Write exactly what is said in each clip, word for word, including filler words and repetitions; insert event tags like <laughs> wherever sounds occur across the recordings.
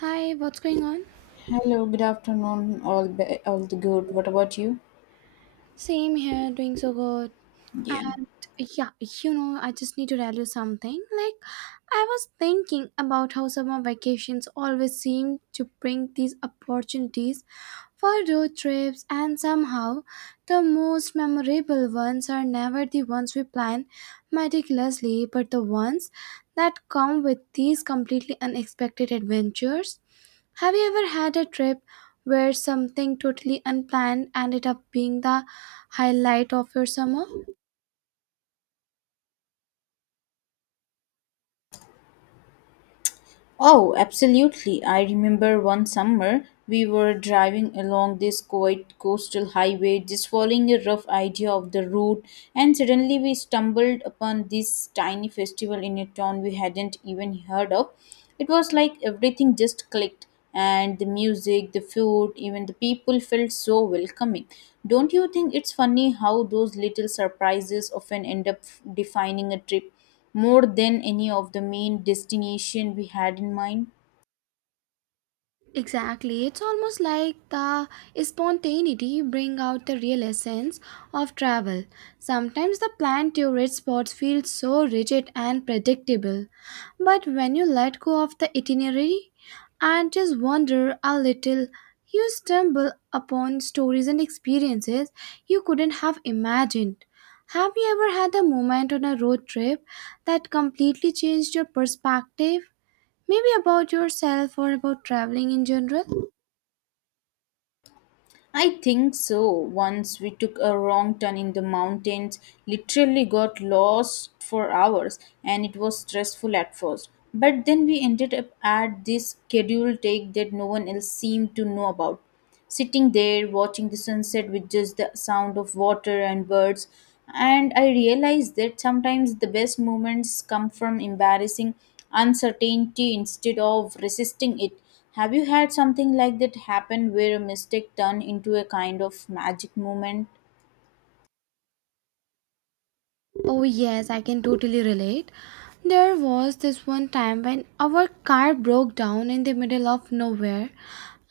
Hi, what's going on? Hello, good afternoon. All be, all the good. What about you? Same here, doing so good. Yeah. And yeah, you know, I just need to tell you something. Like, I was thinking about how summer vacations always seem to bring these opportunities for road trips, and somehow the most memorable ones are never the ones we plan meticulously, but the ones that come with these completely unexpected adventures. Have you ever had a trip where something totally unplanned ended up being the highlight of your summer? Oh, absolutely. I remember one summer we were driving along this quiet coastal highway, just following a rough idea of the route, and suddenly we stumbled upon this tiny festival in a town we hadn't even heard of. It was like everything just clicked, and the music, the food, even the people felt so welcoming. Don't you think it's funny how those little surprises often end up defining a trip, more than any of the main destination we had in mind? Exactly. It's almost like the spontaneity bring out the real essence of travel. Sometimes the plan tourist spots feel so rigid and predictable, but when you let go of the itinerary and just wander a little, you stumble upon stories and experiences you couldn't have imagined. Have you ever had a moment on a road trip that completely changed your perspective? Maybe about yourself or about traveling in general? I think so. Once we took a wrong turn in the mountains, literally got lost for hours, and it was stressful at first. But then we ended up at this scheduled take that no one else seemed to know about. Sitting there, watching the sunset with just the sound of water and birds, and I realized that sometimes the best moments come from embarrassing uncertainty instead of resisting it. Have you had something like that happen where a mistake turned into a kind of magic moment? Oh, yes, I can totally relate. There was this one time when our car broke down in the middle of nowhere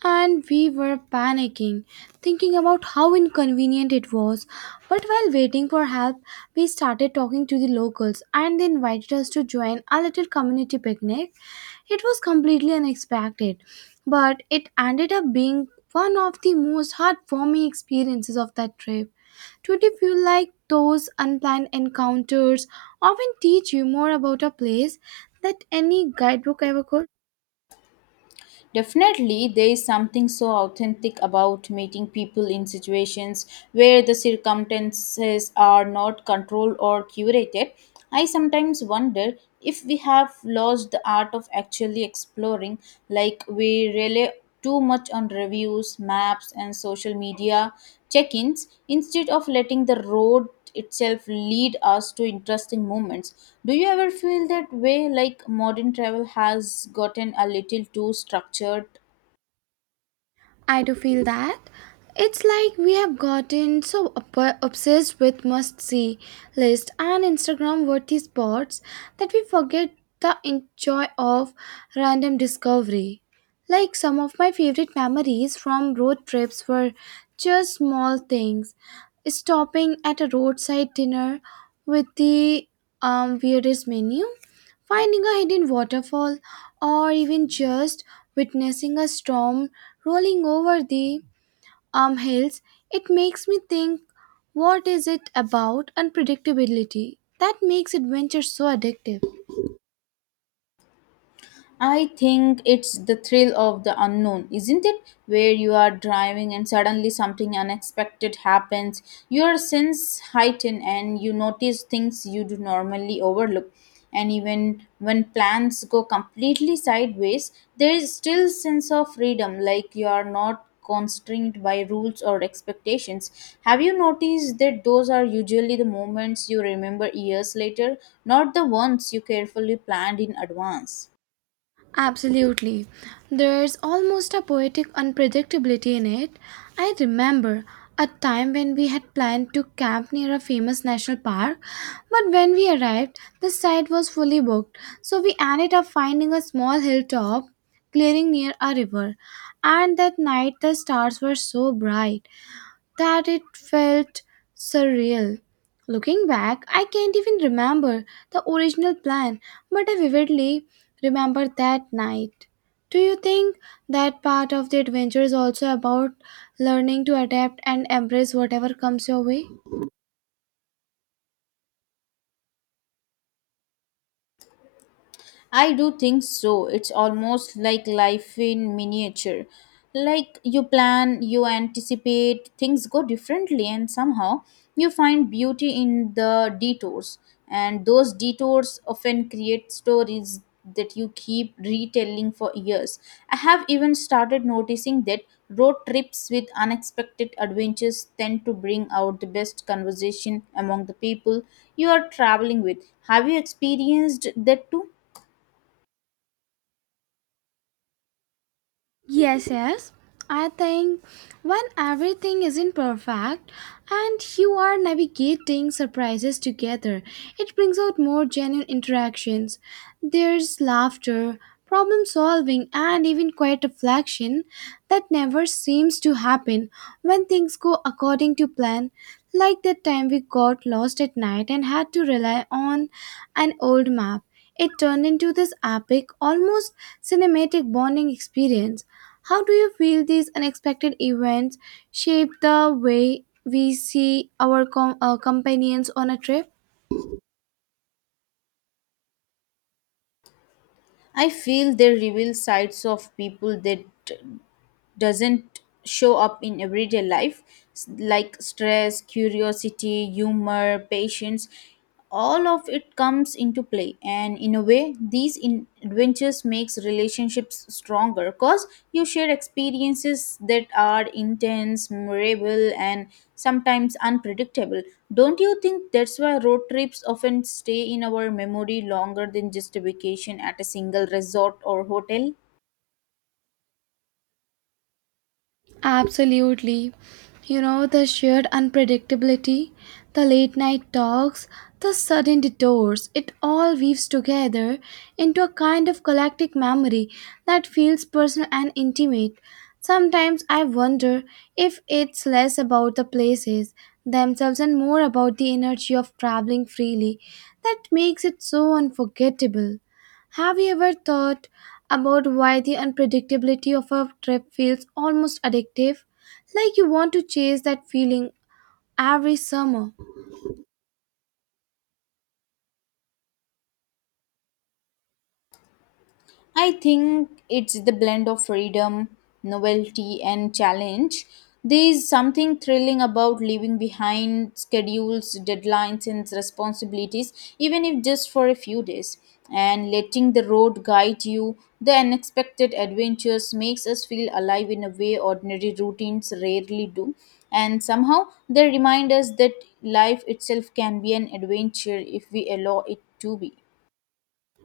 and we were panicking, thinking about how inconvenient it was. But while waiting for help, we started talking to the locals and they invited us to join a little community picnic. It was completely unexpected, but it ended up being one of the most heartwarming experiences of that trip. Today, feel like those unplanned encounters often teach you more about a place that any guidebook ever could. Definitely, there is something so authentic about meeting people in situations where the circumstances are not controlled or curated. I sometimes wonder if we have lost the art of actually exploring, like we rely too much on reviews, maps, and social media check ins instead of letting the road itself lead us to interesting moments. Do you ever feel that way, like modern travel has gotten a little too structured? I do feel that. It's like we have gotten so ob- obsessed with must see list and Instagram worthy spots that we forget the enjoy of random discovery. Like some of my favorite memories from road trips were just small things. Stopping at a roadside dinner with the um, weirdest menu, finding a hidden waterfall, or even just witnessing a storm rolling over the um Hills, it makes me think what is it about unpredictability that makes adventure so addictive? I think it's the thrill of the unknown, isn't it? Where you are driving and suddenly something unexpected happens. Your sense heighten and you notice things you do normally overlook. And even when plans go completely sideways, there is still sense of freedom, like you are not constrained by rules or expectations. Have you noticed that those are usually the moments you remember years later, not the ones you carefully planned in advance? Absolutely. There's almost a poetic unpredictability in it. I remember a time when we had planned to camp near a famous national park, but when we arrived, the site was fully booked, so we ended up finding a small hilltop clearing near a river. And that night, the stars were so bright that it felt surreal. Looking back, I can't even remember the original plan, but I vividly remember that night. Do you think that part of the adventure is also about learning to adapt and embrace whatever comes your way? I do think so. It's almost like life in miniature. Like you plan, you anticipate, things go differently, and somehow you find beauty in the detours. And those detours often create stories that you keep retelling for years. I have even started noticing that road trips with unexpected adventures tend to bring out the best conversation among the people you are traveling with. Have you experienced that too? Yes, yes. I think when everything isn't perfect and you are navigating surprises together, it brings out more genuine interactions. There's laughter, problem solving, and even quiet reflection that never seems to happen when things go according to plan. Like that time we got lost at night and had to rely on an old map. It turned into this epic, almost cinematic bonding experience. How do you feel these unexpected events shape the way we see our com- uh, companions on a trip? I feel they reveal sides of people that doesn't show up in everyday life. S- like stress, curiosity, humor, patience, all of it comes into play, and in a way these in- adventures makes relationships stronger, cause you share experiences that are intense, memorable, and sometimes unpredictable. Don't you think that's why road trips often stay in our memory longer than just a vacation at a single resort or hotel? Absolutely. You know, the sheer unpredictability, the late night talks, the sudden detours, it all weaves together into a kind of collective memory that feels personal and intimate. Sometimes I wonder if it's less about the places themselves and more about the energy of traveling freely that makes it so unforgettable. Have you ever thought about why the unpredictability of a trip feels almost addictive, like you want to chase that feeling every summer. I think it's the blend of freedom, novelty, and challenge. There is something thrilling about leaving behind schedules, deadlines, and responsibilities, even if just for a few days. And letting the road guide you, the unexpected adventures makes us feel alive in a way ordinary routines rarely do. And somehow they remind us that life itself can be an adventure if we allow it to be.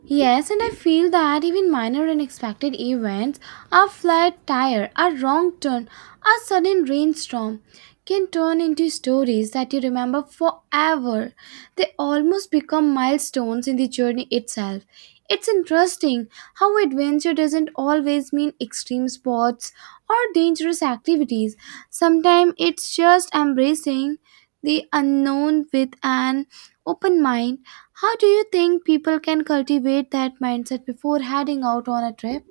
Yes, and I feel that even minor unexpected events, a flat tire, a wrong turn, a sudden rainstorm, can turn into stories that you remember forever. They almost become milestones in the journey itself. It's interesting how adventure doesn't always mean extreme sports or dangerous activities. Sometimes it's just embracing the unknown with an open mind. How do you think people can cultivate that mindset before heading out on a trip?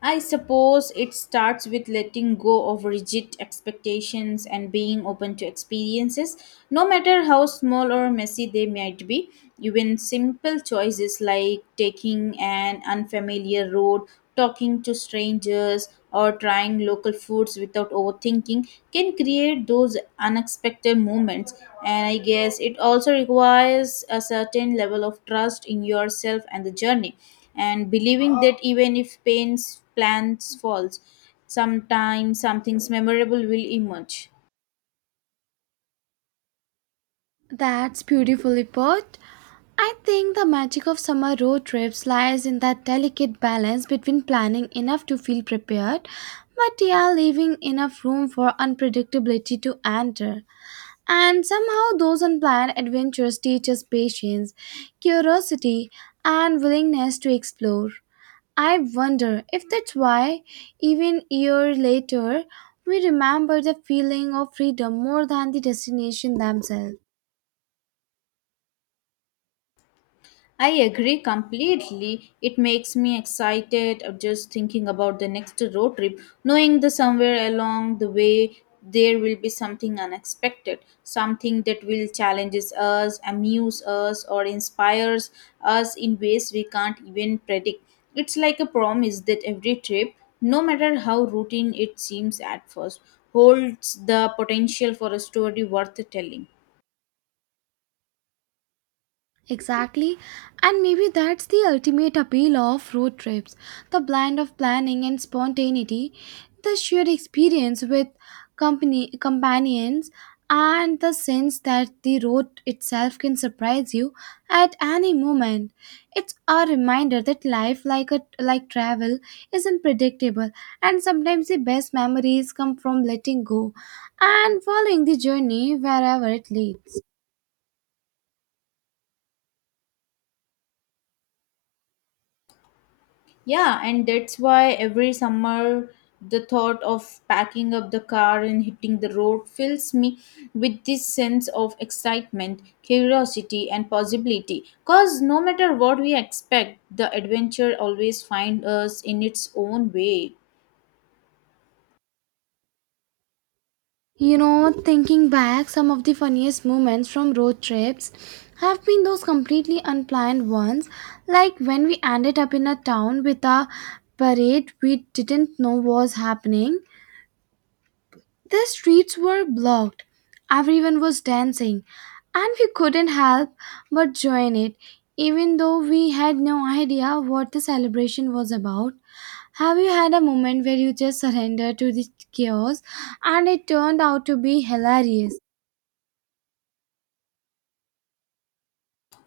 I suppose it starts with letting go of rigid expectations and being open to experiences, no matter how small or messy they might be. Even simple choices like taking an unfamiliar road, talking to strangers, or trying local foods without overthinking can create those unexpected moments. And I guess it also requires a certain level of trust in yourself and the journey, and believing that even if pain's plans falls, sometimes something's memorable will emerge. That's beautifully put. I think the magic of summer road trips lies in that delicate balance between planning enough to feel prepared, but yeah, leaving enough room for unpredictability to enter. And somehow, those unplanned adventures teach us patience, curiosity, and willingness to explore. I wonder if that's why, even years later, we remember the feeling of freedom more than the destination themselves. I agree completely. It makes me excited of just thinking about the next road trip, knowing that somewhere along the way there will be something unexpected, something that will challenges us, amuse us, or inspires us in ways we can't even predict. It's like a promise that every trip, no matter how routine it seems at first, holds the potential for a story worth telling. Exactly, and maybe that's the ultimate appeal of road trips, the blend of planning and spontaneity, the shared experience with company companions, and the sense that the road itself can surprise you at any moment. It's a reminder that life, like a like travel, is unpredictable, and sometimes the best memories come from letting go and following the journey wherever it leads. Yeah, and that's why every summer the thought of packing up the car and hitting the road fills me with this sense of excitement, curiosity, and possibility. Because no matter what we expect, the adventure always finds us in its own way. You know, thinking back, some of the funniest moments from road trips have been those completely unplanned ones, like when we ended up in a town with a parade we didn't know was happening. The streets were blocked, everyone was dancing, and we couldn't help but join it, even though we had no idea what the celebration was about. Have you had a moment where you just surrendered to the chaos and it turned out to be hilarious?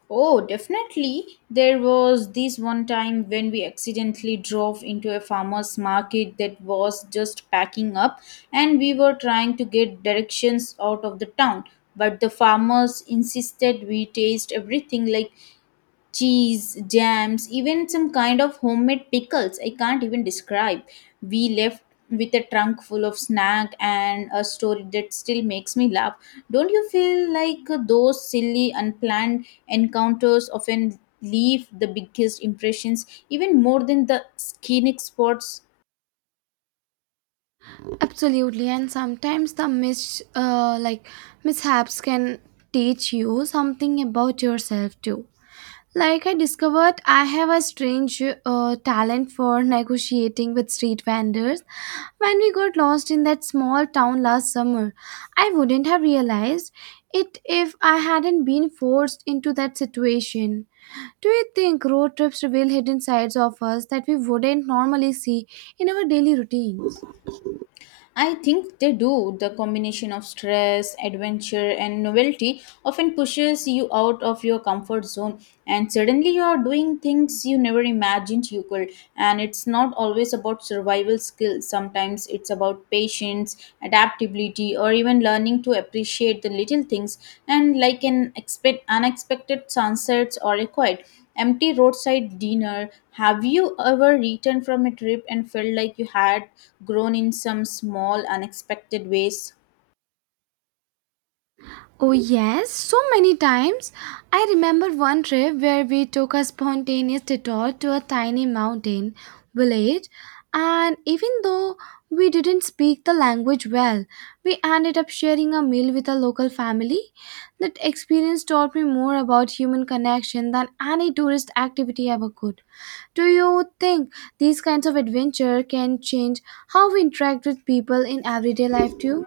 Oh, definitely. There was this one time when we accidentally drove into a farmer's market that was just packing up, and we were trying to get directions out of the town. But the farmers insisted we taste everything, like cheese, jams, even some kind of homemade pickles. I can't even describe. We left with a trunk full of snack and a story that still makes me laugh. Don't you feel like those silly, unplanned encounters often leave the biggest impressions, even more than the scenic spots? Absolutely, and sometimes the mis uh, like mishaps can teach you something about yourself too. Like I discovered, I have a strange uh, talent for negotiating with street vendors. When we got lost in that small town last summer, I wouldn't have realized it if I hadn't been forced into that situation. Do you think road trips reveal hidden sides of us that we wouldn't normally see in our daily routines? I think they do. The combination of stress, adventure, and novelty often pushes you out of your comfort zone, and suddenly you are doing things you never imagined you could. And it's not always about survival skills, sometimes it's about patience, adaptability, or even learning to appreciate the little things, and like an expect unexpected sunsets or a quiet empty roadside dinner. Have you ever returned from a trip and felt like you had grown in some small, unexpected ways? Oh, yes, so many times. I remember one trip where we took a spontaneous detour to a tiny mountain village, and even though we didn't speak the language well, we ended up sharing a meal with a local family. That experience taught me more about human connection than any tourist activity ever could. Do you think these kinds of adventure can change how we interact with people in everyday life too?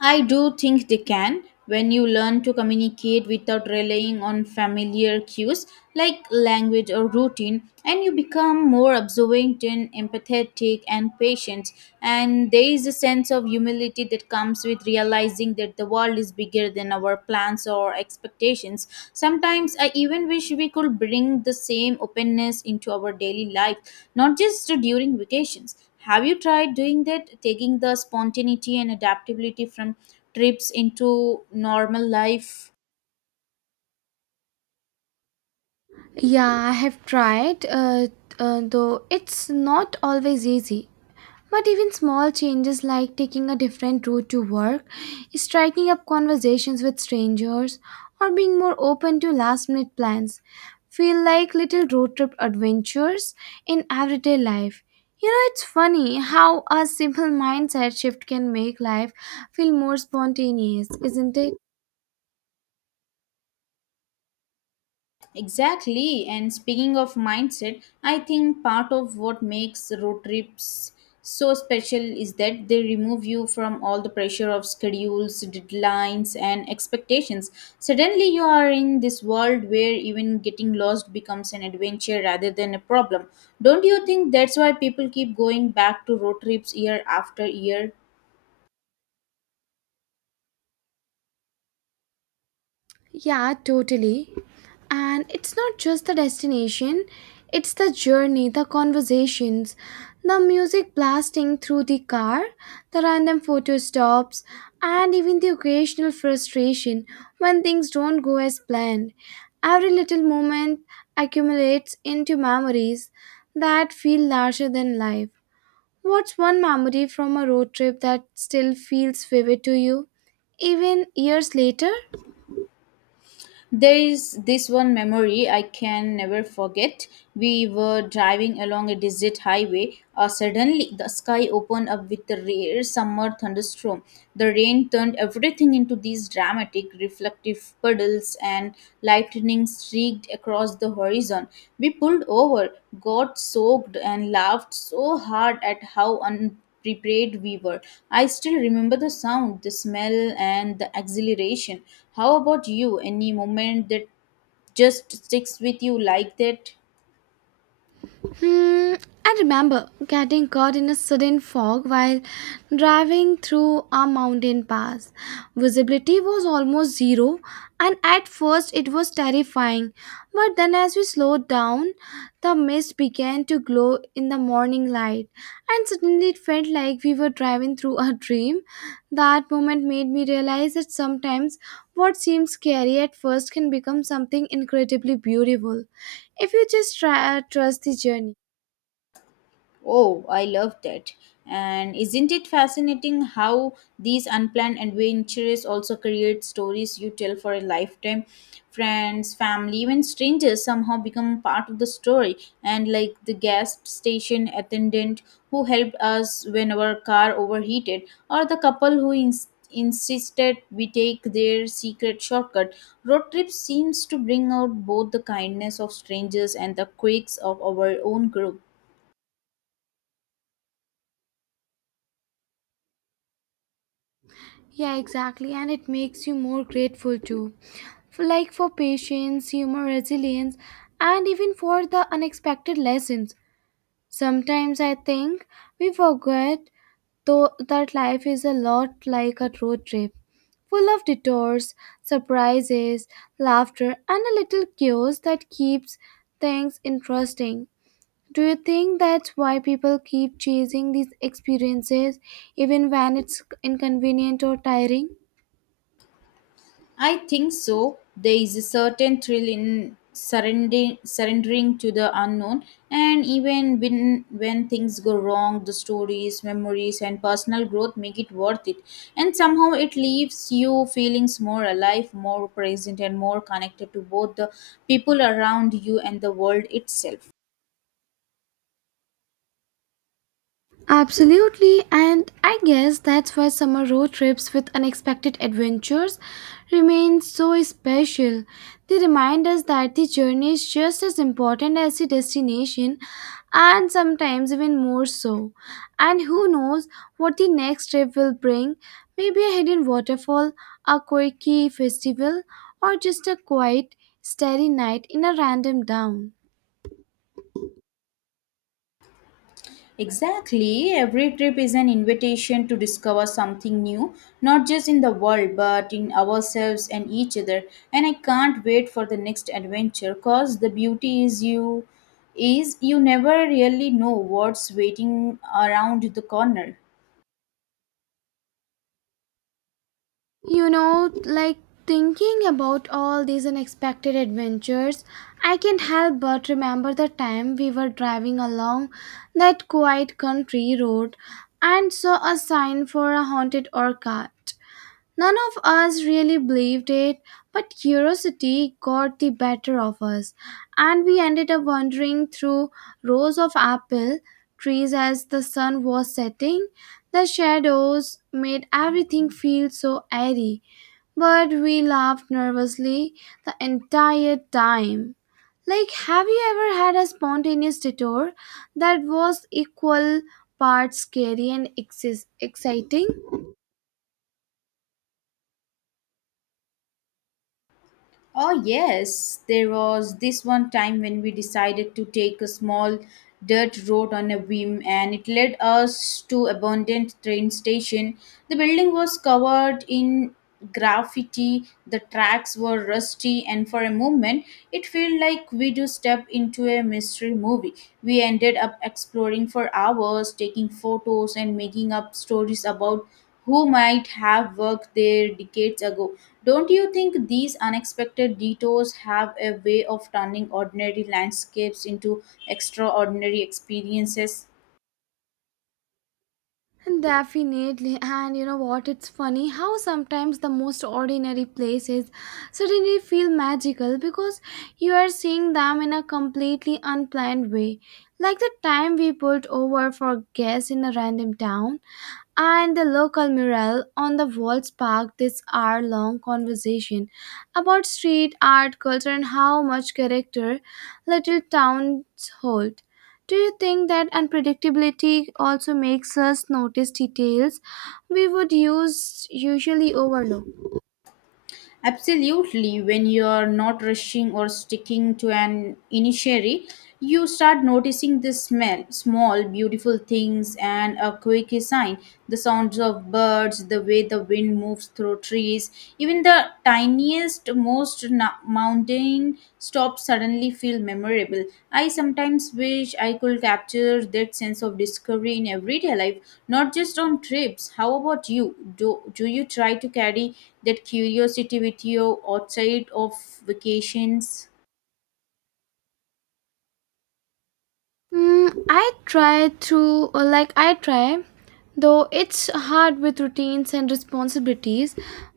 I do think they can. When you learn to communicate without relying on familiar cues like language or routine, and you become more observant and empathetic and patient, and there is a sense of humility that comes with realizing that the world is bigger than our plans or expectations. Sometimes I even wish we could bring the same openness into our daily life, not just during vacations. Have you tried doing that, taking the spontaneity and adaptability from trips into normal life? Yeah, I have tried, uh, uh, though it's not always easy. But even small changes like taking a different route to work, striking up conversations with strangers, or being more open to last minute plans feel like little road trip adventures in everyday life. You know, it's funny how a simple mindset shift can make life feel more spontaneous, isn't it? Exactly. And speaking of mindset, I think part of what makes road trips so special is that they remove you from all the pressure of schedules, deadlines, and expectations. Suddenly, you are in this world where even getting lost becomes an adventure rather than a problem. Don't you think that's why people keep going back to road trips year after year? Yeah, totally. And it's not just the destination, it's the journey, the conversations, the music blasting through the car, the random photo stops, and even the occasional frustration when things don't go as planned. Every little moment accumulates into memories that feel larger than life. What's one memory from a road trip that still feels vivid to you, even years later? There is this one memory I can never forget. We were driving along a desert highway. Uh, suddenly, the sky opened up with a rare summer thunderstorm. The rain turned everything into these dramatic, reflective puddles, and lightning streaked across the horizon. We pulled over, got soaked, and laughed so hard at how un prepared we were. I still remember the sound, the smell, and the exhilaration. How about you? Any moment that just sticks with you like that? Hmm, I remember getting caught in a sudden fog while driving through a mountain pass. Visibility was almost zero, and at first it was terrifying. But then, as we slowed down, the mist began to glow in the morning light, and suddenly it felt like we were driving through a dream. That moment made me realize that sometimes what seems scary at first can become something incredibly beautiful if you just try, uh, trust the journey. Oh, I love that. And isn't it fascinating how these unplanned adventures also create stories you tell for a lifetime? Friends, family, even strangers somehow become part of the story. And like the gas station attendant who helped us when our car overheated, or the couple who ins- insisted we take their secret shortcut, road trip seems to bring out both the kindness of strangers and the quirks of our own group. Yeah, exactly. And it makes you more grateful too. For, like for patience, humor, resilience, and even for the unexpected lessons. Sometimes I think we forget though that life is a lot like a road trip, full of detours, surprises, laughter, and a little chaos that keeps things interesting. Do you think that's why people keep chasing these experiences even when it's inconvenient or tiring? I think so. There is a certain thrill in surrendering, surrendering to the unknown, and even when when things go wrong, the stories, memories, and personal growth make it worth it. And somehow it leaves you feelings more alive, more present, and more connected to both the people around you and the world itself. Absolutely, and I guess that's why summer road trips with unexpected adventures remain so special. They remind us that the journey is just as important as the destination, and sometimes even more so. And who knows what the next trip will bring? Maybe a hidden waterfall, a quirky festival, or just a quiet, starry night in a random town. Exactly. Every trip is an invitation to discover something new, not just in the world, but in ourselves and each other. And I can't wait for the next adventure, because the beauty is you is you never really know what's waiting around the corner. You know, like thinking about all these unexpected adventures, I can't help but remember the time we were driving along that quiet country road and saw a sign for a haunted orchard. None of us really believed it, but curiosity got the better of us, and we ended up wandering through rows of apple trees as the sun was setting. The shadows made everything feel so airy but we laughed nervously the entire time. Like, have you ever had a spontaneous detour that was equal parts scary and exis- exciting? Oh, yes, there was this one time when we decided to take a small dirt road on a whim, and it led us to abandoned train station. The building was covered in graffiti, the tracks were rusty, and for a moment it felt like we do step into a mystery movie. We ended up exploring for hours, taking photos and making up stories about who might have worked there decades ago. Don't you think these unexpected detours have a way of turning ordinary landscapes into extraordinary experiences? And definitely, and you know what? It's funny how sometimes the most ordinary places suddenly feel magical because you are seeing them in a completely unplanned way. Like the time we pulled over for gas in a random town and the local mural on the wall sparked this hour long conversation about street art, culture, and how much character little towns hold. Do you think that unpredictability also makes us notice details we would use usually overlook? Absolutely, when you're not rushing or sticking to an initiary, you start noticing the smell, small, beautiful things, and a quick sign, the sounds of birds, the way the wind moves through trees, even the tiniest, most na- mountain stops suddenly feel memorable. I sometimes wish I could capture that sense of discovery in everyday life, not just on trips. How about you? Do, do you try to carry that curiosity with you outside of vacations? Mm, I try through, like, I try, though it's hard with routines and responsibilities.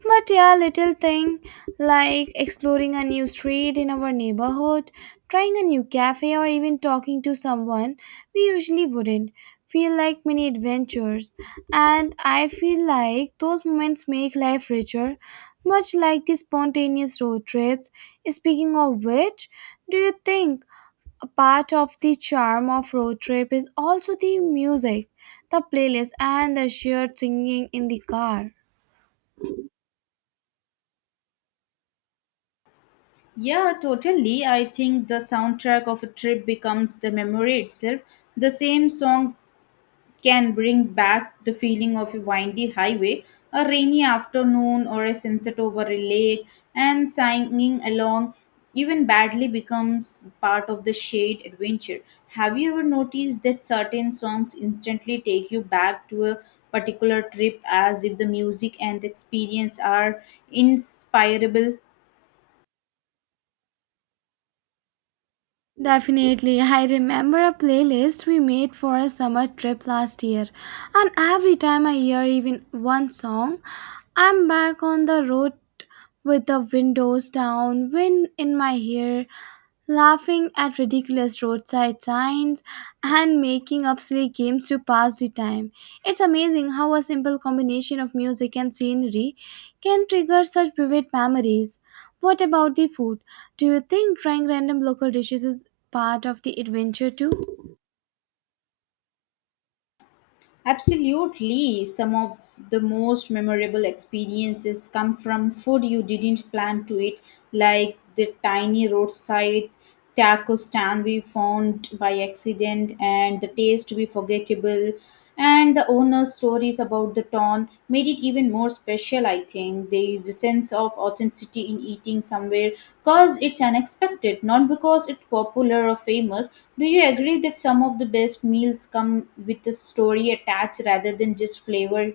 But yeah, little thing like exploring a new street in our neighborhood, trying a new cafe, or even talking to someone we usually wouldn't feel like mini adventures. And I feel like those moments make life richer, much like the spontaneous road trips. Speaking of which, do you think? A part of the charm of road trip is also the music, the playlist, and the shared singing in the car. Yeah, totally. I think the soundtrack of a trip becomes the memory itself. The same song can bring back the feeling of a windy highway, a rainy afternoon, or a sunset over a lake, and singing along, even badly, becomes part of the shade adventure. Have you ever noticed that certain songs instantly take you back to a particular trip, as if the music and the experience are inspirable? Definitely, I remember a playlist we made for a summer trip last year, and every time I hear even one song, I'm back on the road with the windows down, wind in my hair, laughing at ridiculous roadside signs, and making up silly games to pass the time. It's amazing how a simple combination of music and scenery can trigger such vivid memories. What about the food? Do you think trying random local dishes is part of the adventure too? Absolutely. Some of the most memorable experiences come from food you didn't plan to eat, like the tiny roadside taco stand we found by accident, and the taste we forgettable, and the owner's stories about the town made it even more special, I think. There is a sense of authenticity in eating somewhere because it's unexpected, not because it's popular or famous. Do you agree that some of the best meals come with a story attached rather than just flavor?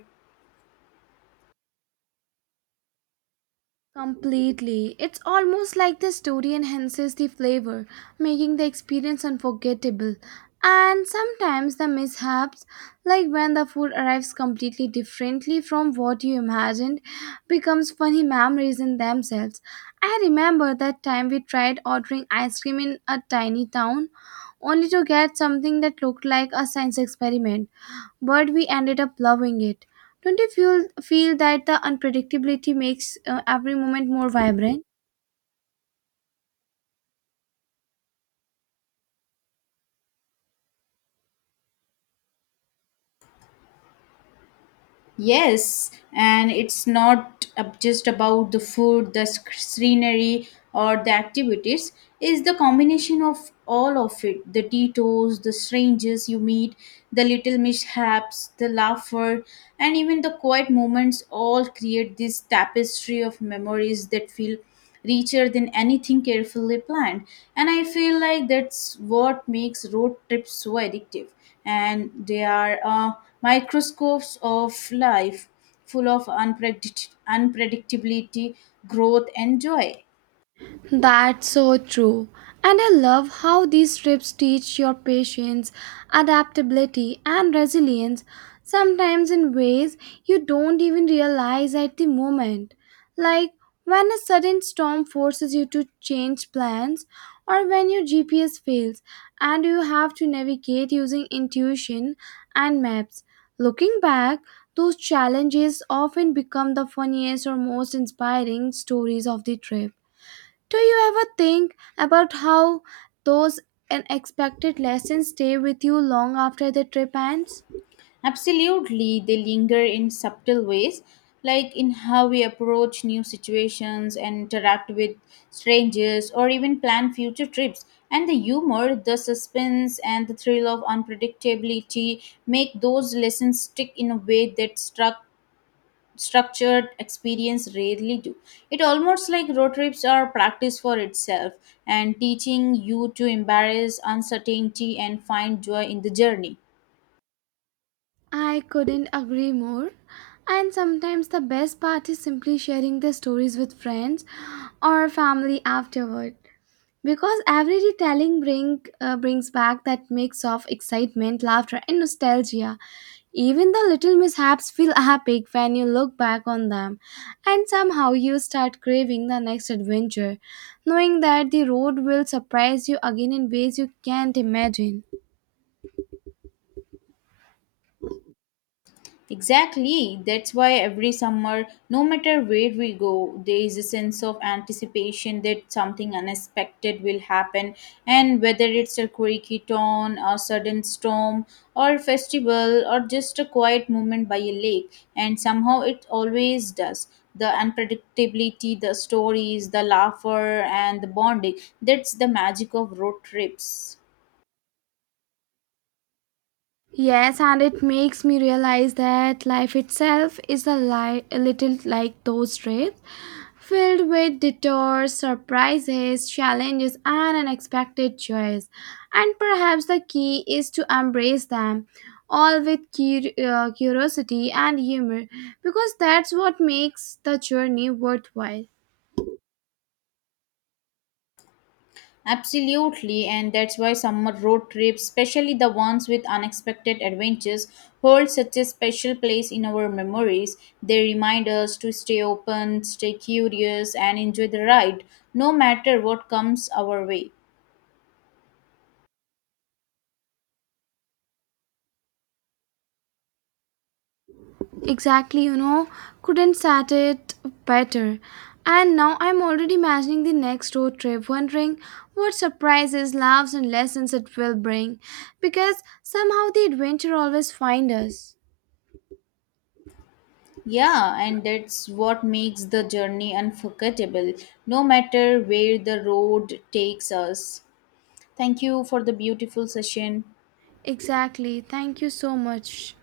Completely. It's almost like the story enhances the flavor, making the experience unforgettable. And sometimes the mishaps, like when the food arrives completely differently from what you imagined, becomes funny memories in themselves. I remember that time we tried ordering ice cream in a tiny town only to get something that looked like a science experiment but we ended up loving it. Don't you feel feel that the unpredictability makes uh, every moment more vibrant? Yes, and it's not ab- just about the food, the sc- scenery, or the activities. It's the combination of all of it, the detours, the strangers you meet, the little mishaps, the laughter, and even the quiet moments, all create this tapestry of memories that feel richer than anything carefully planned. And I feel like that's what makes road trips so addictive. And they are uh, microscopes of life, full of unpredict- unpredictability, growth, and joy. That's so true. And I love how these trips teach your patience, adaptability, and resilience, sometimes in ways you don't even realize at the moment. Like when a sudden storm forces you to change plans, or when your G P S fails and you have to navigate using intuition and maps. Looking back, those challenges often become the funniest or most inspiring stories of the trip. Do you ever think about how those unexpected lessons stay with you long after the trip ends? Absolutely, they linger in subtle ways, like in how we approach new situations and interact with strangers or even plan future trips. And the humor, the suspense, and the thrill of unpredictability make those lessons stick in a way that struck structured experience rarely do. It almost like road trips are practice for itself, and teaching you to embrace uncertainty and find joy in the journey. I couldn't agree more. And sometimes the best part is simply sharing the stories with friends or family afterward. Because every retelling bring, uh, brings back that mix of excitement, laughter, and nostalgia. Even the little mishaps feel <laughs> epic when you look back on them, and somehow you start craving the next adventure, knowing that the road will surprise you again in ways you can't imagine. Exactly. That's why every summer, no matter where we go, there is a sense of anticipation that something unexpected will happen. And whether it's a quirky quicketon, a sudden storm, or a festival, or just a quiet moment by a lake, and somehow it always does. The unpredictability, the stories, the laughter, and the bonding. That's the magic of road trips. Yes, and it makes me realize that life itself is a, li- a little like those trips, filled with detours, surprises, challenges, and unexpected joys. And perhaps the key is to embrace them, all with cur- uh, curiosity and humor, because that's what makes the journey worthwhile. Absolutely, and that's why summer road trips, especially the ones with unexpected adventures, hold such a special place in our memories. They remind us to stay open, stay curious, and enjoy the ride, no matter what comes our way. Exactly, you know, couldn't sat it better. And now I'm already imagining the next road trip, wondering what surprises, laughs, and lessons it will bring. Because somehow the adventure always finds us. Yeah, and that's what makes the journey unforgettable, no matter where the road takes us. Thank you for the beautiful session. Exactly. Thank you so much.